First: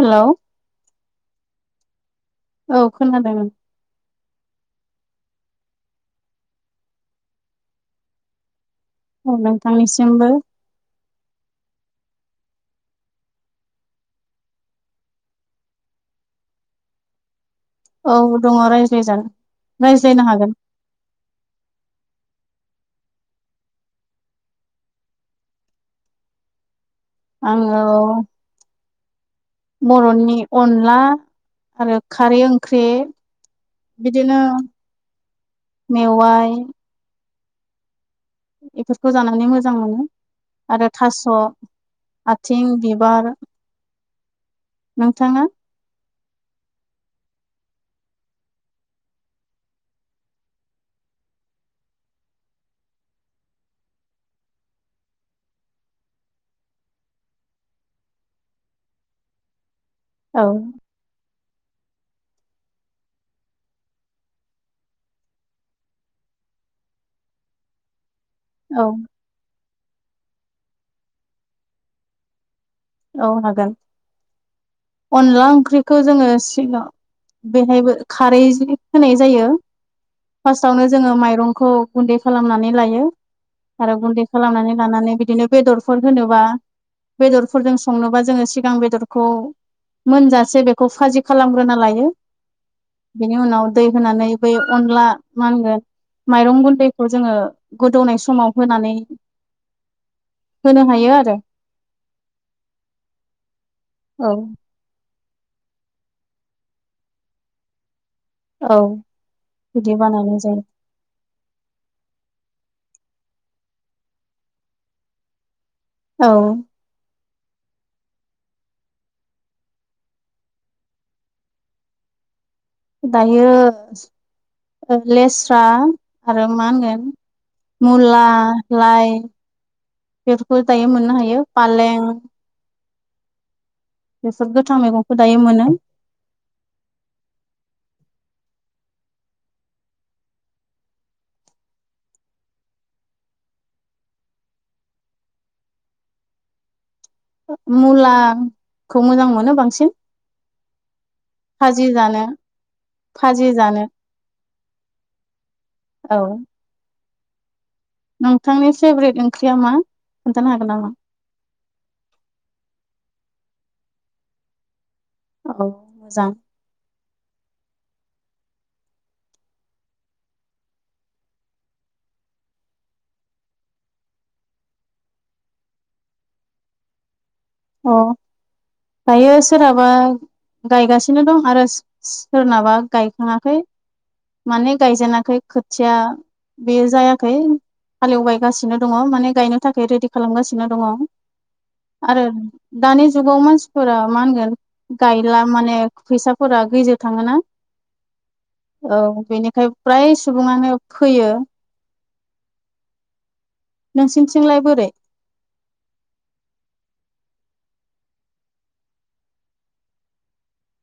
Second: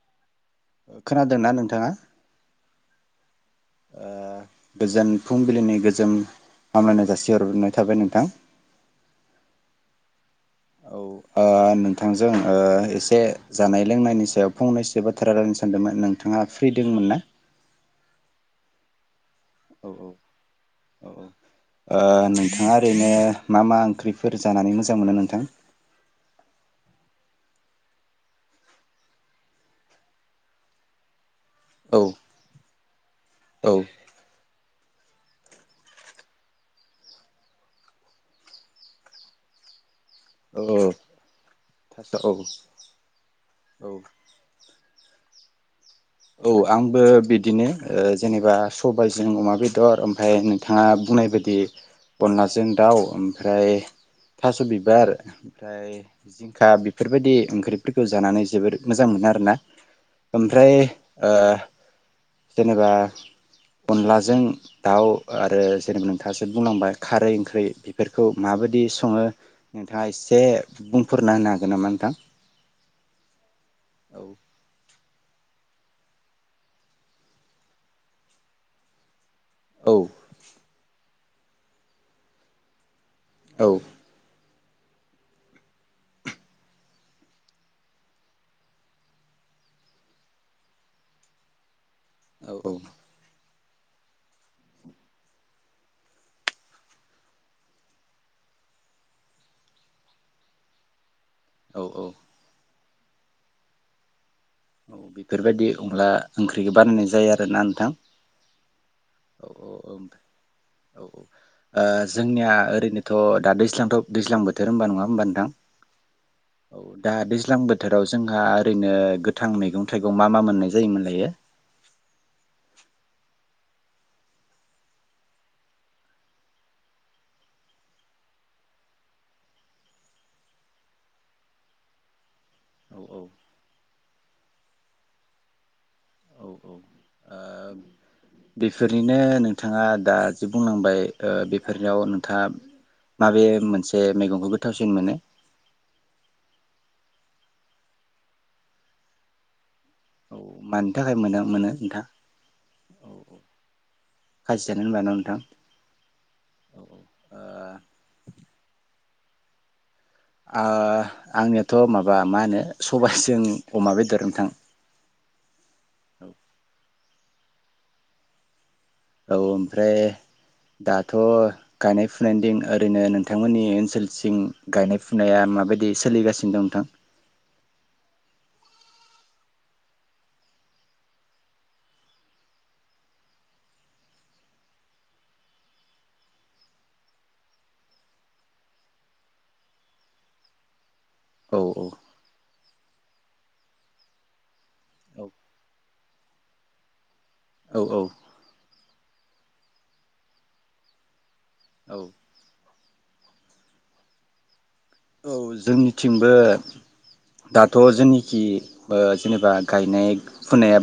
Hello? खोनादोंना नोंथाङा? औ खोनादों। ओ गोजोन फुंबिलिनि गोजोन हामलायनाय जासिहरनाय थाबाय नोंथां। औ नोंथांनिसिमबो। औ ओ नोंथांजों ओ एसे जानाय लोंनायनि सायाव फंनैसो बाथ्रा रायनो सानदोंमोन, नोंथाङा फ्रि दंमोन ना? औ दङ रायज्लाय जागोन औ औ औ औ ओ नो नोंथाङा ओरैनो मा मा ओंख्रिफोर जानानै मोजां मोनो नोंथां? आङो बर'नि अनला औ आरो खारै ओंख्रि औ बिदिनो मेवयाइ बेफोरखौ जानानै मोजां मोनो औ आरो थास' थास' औ आथिं, बिबार, औ नोंथाङा? औ आंबो बिदिनो ओ जेनेबा सबायजों अमा बेदर ओमफ्राय नोंथाङा बुंनाय बायदि अनलाजों दाउ ओमफ्राय थास' बिबार ओमफ्राय जिंखा बेफोरबायदि ओंख्रिफोरखौ जानानै जोबोद मोजां मोनो आरोना। औ ओमफ्राय ओ जेनेबा अनलाजों दाउ आरो जेनेबा नोंथाङासो बुंलांबाय खारै ओंख्रि बेफोर खौ औ माबायदि सङो नोंथाङा एसे बुंफोरना होनो हागोन नामा नोंथां? औ हागोन। औ। अनला ओंख्रिखौ जोङो सिगाङाव बेहायबो खारै जि होनाय जायो औ फार्स्तआवनो जोङो माइ रंखौ गुन्दै खालामनानै लायो औ आरो गुन्दै खालामनानै लानानै बिदिनो बेदरफोर होनोबा बेदर फोरजों संनोबा जोङो सिगां बेदरखौ मोनजासे बेखौ फाजि खालामग्रोना लायो। बेनि उनाव दै होनानै बै अनला मा होनगोन माइरं गुन्दैखौ जोङो गोदौनाय समाव होनानै होनो हायो आरो। औ औ। औ। औ बेफोरबायदि अनला ओंख्रिखौ बानायनाय जायो आरोना नोंथां? औ औ औ बिदि बानायनाय जायो ओं औ जोंनिया ओरैनो थ' दा दैज्लांथ' दैज्लां बोथोर होनबा नङा होनबा नोंथां? औ दा बे। दैज्लां बोथोराव जोंहा ओरैनो गोथां मैगं थाइगं मा मा मोननाय जायोमोनलायो। दायो लेस्रा आरो मा होनगोन मुला लाइ बेफोरखौ दायो मोननो हायो फालें औ औ बेसोर गोथां मैगंखौ दायो मोनो। औ औ ओ बेफोरनिनो नोंथाङा दा जि बुंनांबाय बेफोरनियाव नोंथाङा माबे मोनसे मैगंखौ गोथावसिन मोनो। मुलाखौ मोजां मोनो बांसिन। औ मानि थाखाय मोनो मोनो फाजि नोंथां जानो औ औ फाजि जानो। खाजि जानो होनबाय नङा नोंथां। औ औ ओ नोंथांनि फेभरेट ओंख्रिया मा? ओ हागोन नामा? आंनियाथ' माबा मा होनो सबायाइसे। जों अमा बेदर नोंथां। औ मोजां। औ ओमफ्राय दाथ' गायनाय फुनायनि दिन ओरैनो नोंथांमोननि ओनसोलसिं गायनाय फुनाया माबायदि सोलिगासिनो दं नोंथां अ दायो सोरहाबा गायगासिनो दं आरो सोरनाबा गायखाङाखै। माने गायजेनााखै खोथिया बेयो जायाखै हालेवबायगासिनो दङ माने गायनो थाखाय रेडि खालामगासिनो दङ। औ औ आरो दानि जुगाव मानसिफोरा मा होनगोन गायला माने फैसाफोरा गैजो थाङोना औ औ औ बेनिखाय फ्राय सुबुङानो फैयो औ नोंसिनिथिंलाय बोरै। औ जोंनिथिंबो दाथ' जोंनिखि जेनेबा गायनाय फुनाया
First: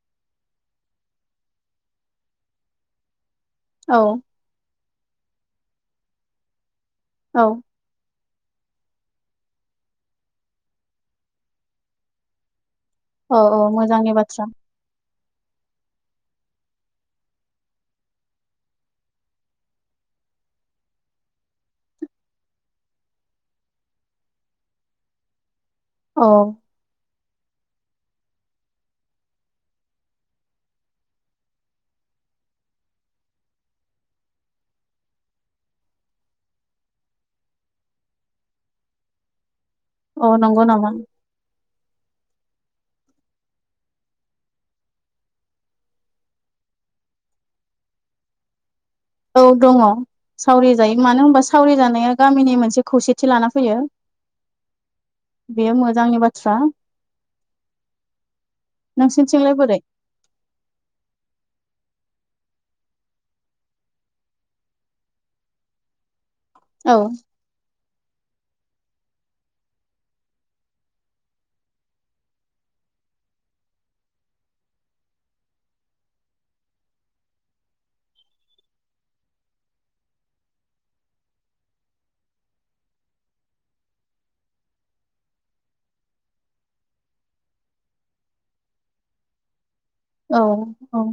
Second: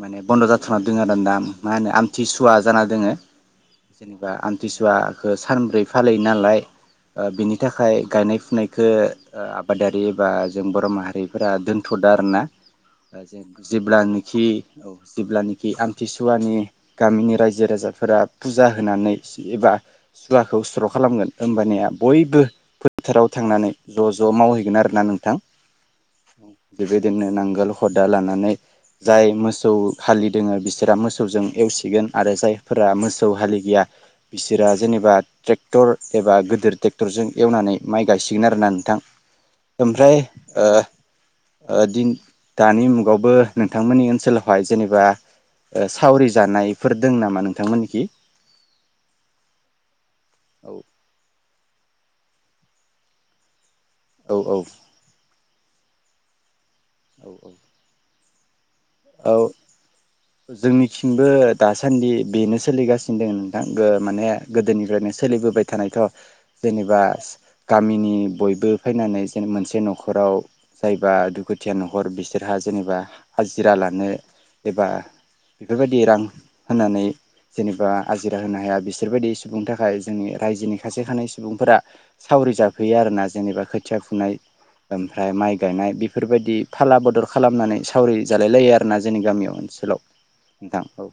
माने बन्द' जाथ'ना दङ आरो दा मा होनो आमथिसुवा जाना दोङो। औ जेनेबा आमथिसुवाखौ। सानब्रै फाैलियो नालाय। औ बिनि थाखाय गायनाय। बेखो आबादारि एबा जों बर' माहारिफोरा दोनथ'दों आर ना? औ जों औ मोजांनि बाथ्रा जेब्लाानोखि औ। जेब्लानोखि आमथिसुवानि गामिनि रायजो राजाफोरा फुजा होनानै एबा सुवाखौ स्र' खालामगोन होमबानिया बयबो फोथाराव। थांनानै ज' ज' मावहैगोन आरोना नोंथां। औ [unintelligible] दोननो नांगाल हदा लानानै जाय मोसौ हालि दोङ बिसोरा मोसौजों एवसिगोन आरो जायफोरा मोसौ हालि गैया बिसोरा जेनेबा ट्रेक्टर एबा गिदिर ट्रेक्टरजों एवनानै माइ। गायसिगोन आरोना नोंथां। ओमफ्राय औ नंगौ नामा ओ। दि दानि मुगावबो नोंथांमोननि ओनसोलावहाय जेनेबा सावरि जानायफोर दं नामा नोंथांमोननिखि औ दङ। सावरि औ जायो मानो होनोबा। सावरि जानाया गामिनि मोनसे खौसेथि लाना फैयो औ औ बेयो मोजांनि बाथ्रा औ औ औ नोंसिनिथिंलाय बोरै जोंनिथिंबो दासान्दि बेनो सोलिगासिनो दङ नोंथां माने गोदोनिफ्रायनो सोलिबोबाय थानायथ' औ जेनेबा गामिनि बयबो बो फैनानै जेन मोनसे न'खराव जायबा दुखुथिया न'खर बिसोरहा जेनेबा हाजिरा लानो एबा बेफोरबायदि रां होनानै जेनेबा आजिरा होनो हाया बिसोरबायदि सुबुंनि थाखाय जोंनि रायजोनि सासे सानै सुबुंफोरा सावरि जाफैयो आरो ना जेनेबा खोथिया फुनाय ओमफ्राय माइ गायनाय बेफोरबायदि फाला बदल खालामनानै सावरि जालाय लायो आरोना जोंनि गामि ओनसोलाव औ औ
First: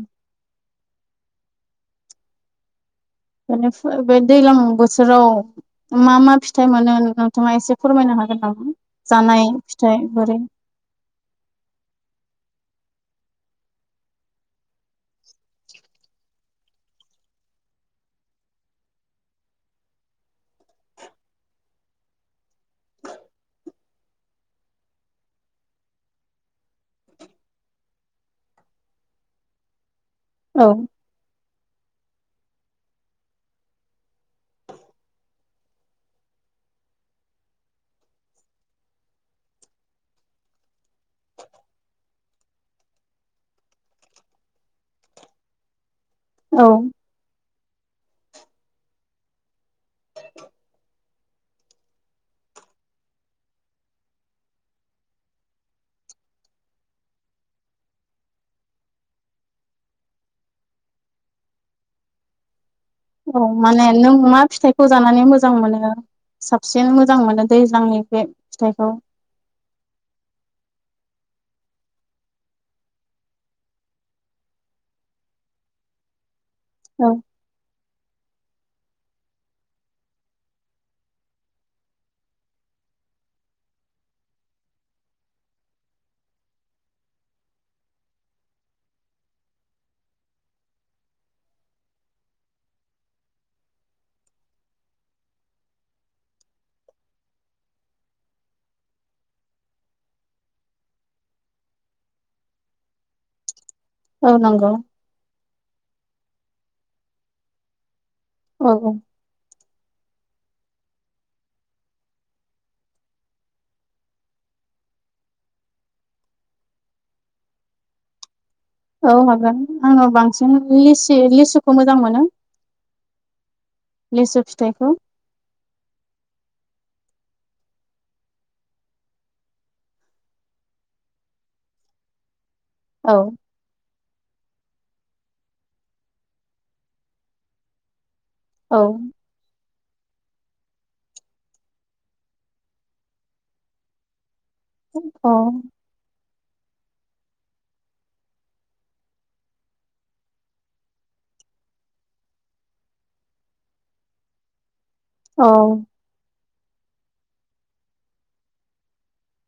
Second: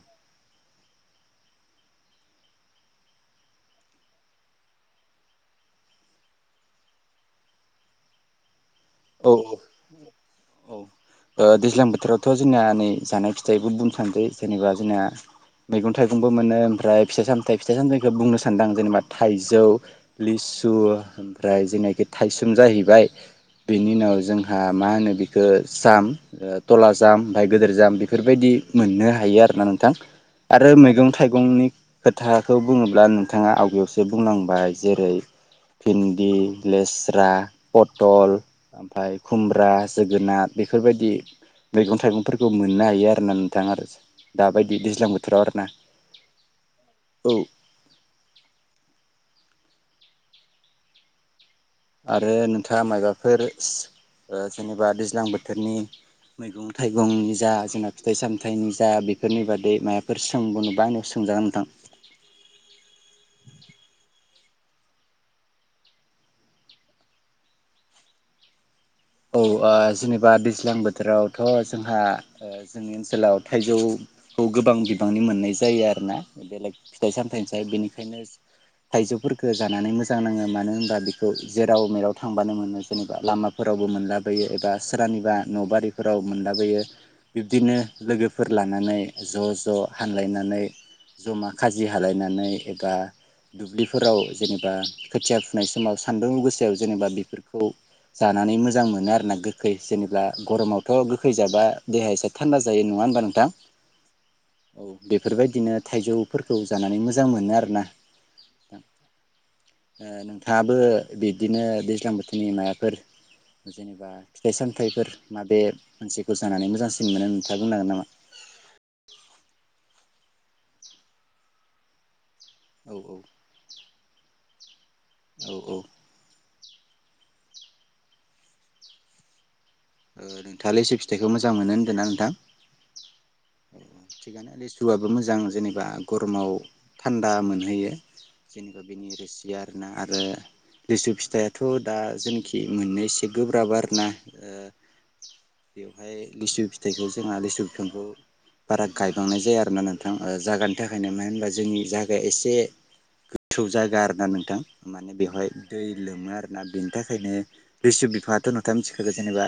बेनिफ्राय बे दैज्लां बोथोराव मा मा फिथाइ मोनो नोंथाङा एसे फोरमायनो हागोन नामा औ जानाय फिथाइ बोरै औ ओ दैज्लां बोथोरावथ' जोंना नै जानाय फिथाइबो बुंफानोसै जेनेबा जोंना मैगं थाइगंबो मोनो ओमफ्राय फिथाइ सामथायाइ फिथाइ सामथाइखौ बुंनो सानदों आं जेनेबा थाइजौ लिसु ओमफ्राय जेनाखि थाइसोम जाहैबाय बिनि उनाव जोंहा मा होनो बिखौ जाम थला जाम बमाय गिदिर जाम बेफोरबायदि मोननो हायो आरोना नोंथां औ आरो मैगं थाइगंनि खोथाखौ बुङोब्ला नोंथाङा आवगेयावसो बुंलांबाय जेरै भिन्दि लेस्रा पटल ओमफफ्राय खुमब्रा जोगोनार बेफोरबायदि मैगं थाइगंफोरखौ मोननो हायो आरोना नोंथां आरो दाबायदि दैज्लां बोथोराव आरोना औ [inaudible] [inaudible] आरो नोंथाङा माबाफोर ओ जेनेबा दैज्लां बोथोरनि मैगं थाइगंनि जा जोंना फिथाइ सामथाइनि जा बेफोरनि बादै माबाफोर सोंबावनोबा आंनियाव सोंजागोन नोंथां औ माने नों मा फिथाइ खौ जानानै मोजां मोनो साबसिन मोजां मोनो दैज्लांनि बे फिथाइखौ औ जेनेबा दैज्लां बोथोरावथ' जोंहा जोंनि ओनसोलाव थाइजौखौ गोबां बिबांनि मोननाय जायो आरोना बेलेक औ फिथाइ सामथायाइनिसाय बिनि ओंखायनो थाइजौफोरखौ जानानै मोजां नाङो मानो होनबा बेखौ जेराव मेराव थांबानो मोनो जेनेबा लामाफोर फ्रायवबो मोनला बायो एबा सोरनिबा न' बारिफोराव मोनलाबोयो बिब्दिनो लोगोफोर लानानै ज' ज' हानलायनानै जमा खाजि हालायनानै एबा दुब्लिफोराव जेनेबा खोथिया फुनाय समाव सान्दुं गोसायाव जेनेबा बेफोरखौ जानानै मोजां मोनो आरोना गोखै जेनेबा गरमावथ' गोखै जाबा देहाया एसे थान्दा जायो नङा होनबा नोंथां औ बेफोरबायदि बिदिनो थाइजौफोरखौ जानानै मोजां मोनो आरोना औ औ ओ नोंथाङाबो बिदिनो दैज्लां बोथोरनि माबाफोर जेनेबा फिथाइ सामथाइफोर माबे मोनसेखौ जानानै मोजांसिन मोनो नोथाङा बुंनांगोन नामा औ हागोन आङो बांसिन लिसि लिसुखौ मोजां मोनो औ औ लेसु फिथाइखौ औ औ नोंथाङा लिसु फिथाइखौ मोजां मोनो होनदों ना नोंथां औ औ थिगानो लिसु आबो मोजां जेनेबा गरमाव थान्दा मोनहोयो औ जेनेबा बिनि रोसिया ना आरो आरो लिसु फिथाइयाथ' दा जेनाखि मोननो एसे गोब्राब आरोना ओ औ बेवहाय लिसु फिथाइखौ जोंहा लिसु बिफांखौ बारा गायबांनाय जाया आरो ना नोंथां जायागानि थाखायनो मानो होनबा जोंनि जागाया एसे गोथौ जायागा आरोना नोंथां माने औ बेवहाय दै लोमो आरो दा बेनि थाखायनो लिसु बिफाङाथ' नोंथाङा मिथिखागौ जेनेबा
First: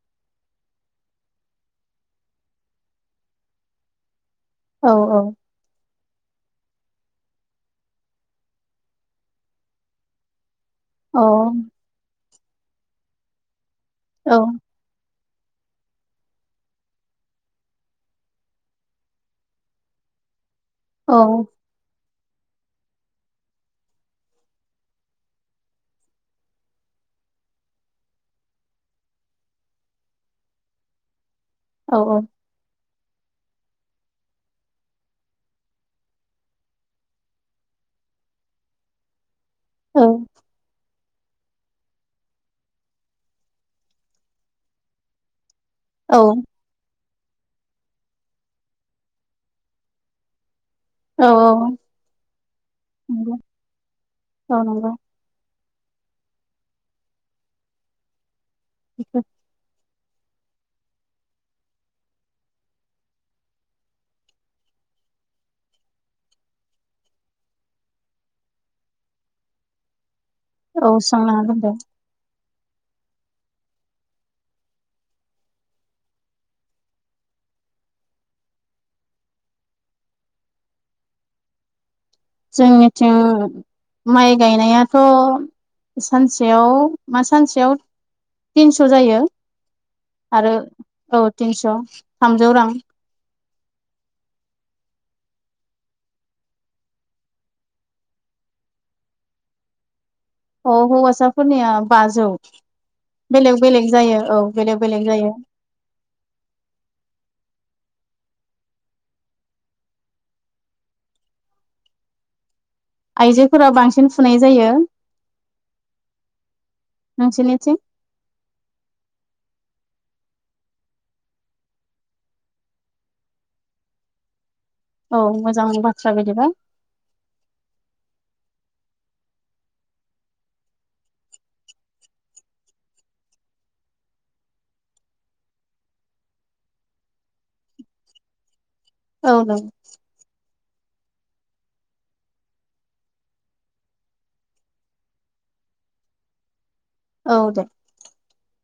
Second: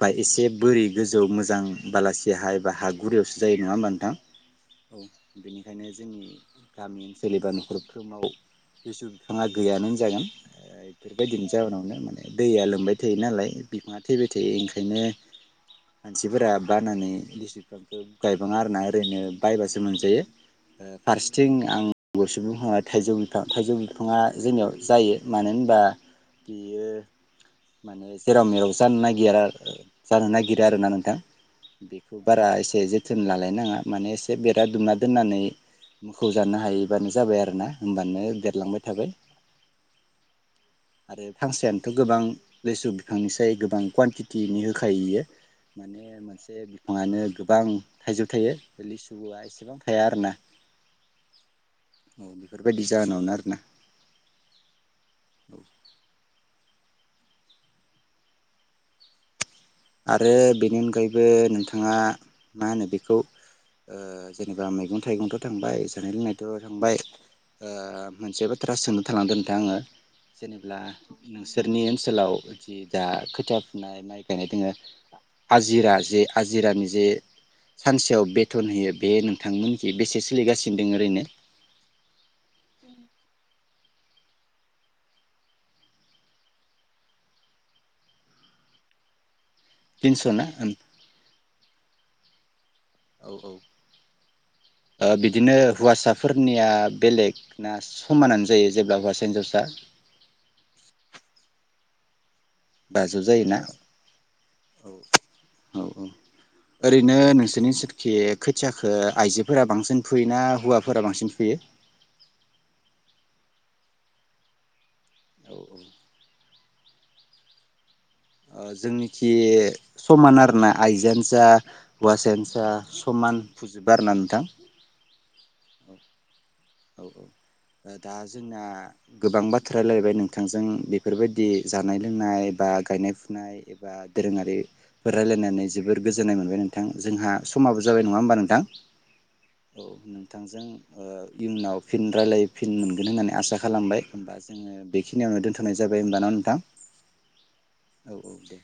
बा एसे बोरि गोजौ मोजां बालासिया हा एबा हा गुरैयावसो जायो नङा होमबा नोंथां औ बेनिखायनो जोंनि गामि ओनसोल एबा न'खरफ्रोमाव लिसु बिफाङा गैयानो होनजागोन औ बेफोरबायदिनि जाहोनावनो माने दैया लोमबाय थायो नालाय बिफां थैबाय औ थायो ओंखायनो मानसिफोरा बानानै लिसु बिफांखौ गायबाङा आरोना ओरैनो बायबासो मोनजायो औ फारसेथिं आं आं गुसु बिफाङा थाइजौ बिफां थाइजौ बिफाङा जोंनियाव जायो मानो होनबा बेयो माने जेराव मेराव ज जानो नागिरा जानो नागिरो आरोना नोंथां बेखौ बारा एसे थोन लालायनाङा माने एसे बेरा दुमना दोननानै मोखौ जानो हायैबानो जाबाय आरो ना होनबानो देरलांबाय थाबाय औ आरो फांसेयानोथ' गोबां लिसु बिफांनिसाय गो बां कवानटिटिनि होखायो बेयो माने औ मोनसे बिफाङानो गोबां थाइजौ थायो लिसुवा एसेबां थाया आरो ना औ औ जाहोनावनो नंगौ आरोना औ नंगौ बेसे आरो बेनि अनगायैबो नोंथाङा मा होनो बेखौ जेनेबा मैगं थाइगंथ' थांबाय जानाय लोंनायथ' थांबाय मोनसे बाथ्रा सोंनो थालांदों नोंथां आङो जेनेब्ला औ सोंनो हागोन दे नोंसोरनि ओनसोलाव जि दा खोथिया फुनाय माइ गायनाय दोङो आजिरा जे आजिरानि जे सानसेयाव बेथन होयो बे नोंथांमोनखि बेसे सोलिगासिनो दों ओरैनो जोंनिथिं माइ गायनायाथ' सानसेयाव मा सानसेयाव थिनस' जायो तिनस' ना आरो औ औ तिनस' थामजौ रां औ औ बिदिनो हौवासाफोरनिया बेलेग ना समानानो जायो जेब्ला हौवासा हिनजावसा औ हौवासाफोरनिया बाजौ बाजौ जायोना बेलेग औ बेलेग जायो औ बेलेग बेलेग जायो औ औ ओरैनो नोंसोरनि थि खोथियाखो आइजोफोरा बांसिन फुयो ना हौवाफोरा बांसिन फुयो? आइजोफोरा बांसिन फुनाय जायो। औ औ नोंसोरनिथिं ओ जोंनिखि समान आरोना आइजोआनो जा हौवासायानो जा समान फुजुबो आरोना नोंथां। औ मोजां बाथ्रा बिदिबा औ औ दा जोंना गोबां बाथ्रा रायलायबाय नोंथांजों बेफोरबायदि जानाय लोंनाय बा गायनाय फुनाय एबा दोरोङारिफोर रायलायनानै जोबोर गोजोननाय मोनबाय नोंथां जोंहा समाबो जाबाय नङा होमबा नोंथां। औ नों औ नोंथांजों ओ इयुनाव फिन रायलाय फिन मोनगोन होननानै आसा खालामबाय ओमबा जोङो बेखिनियावनो दोनथनाय जाबाय ओमबा ना नोंथां। औ दे। औ दे।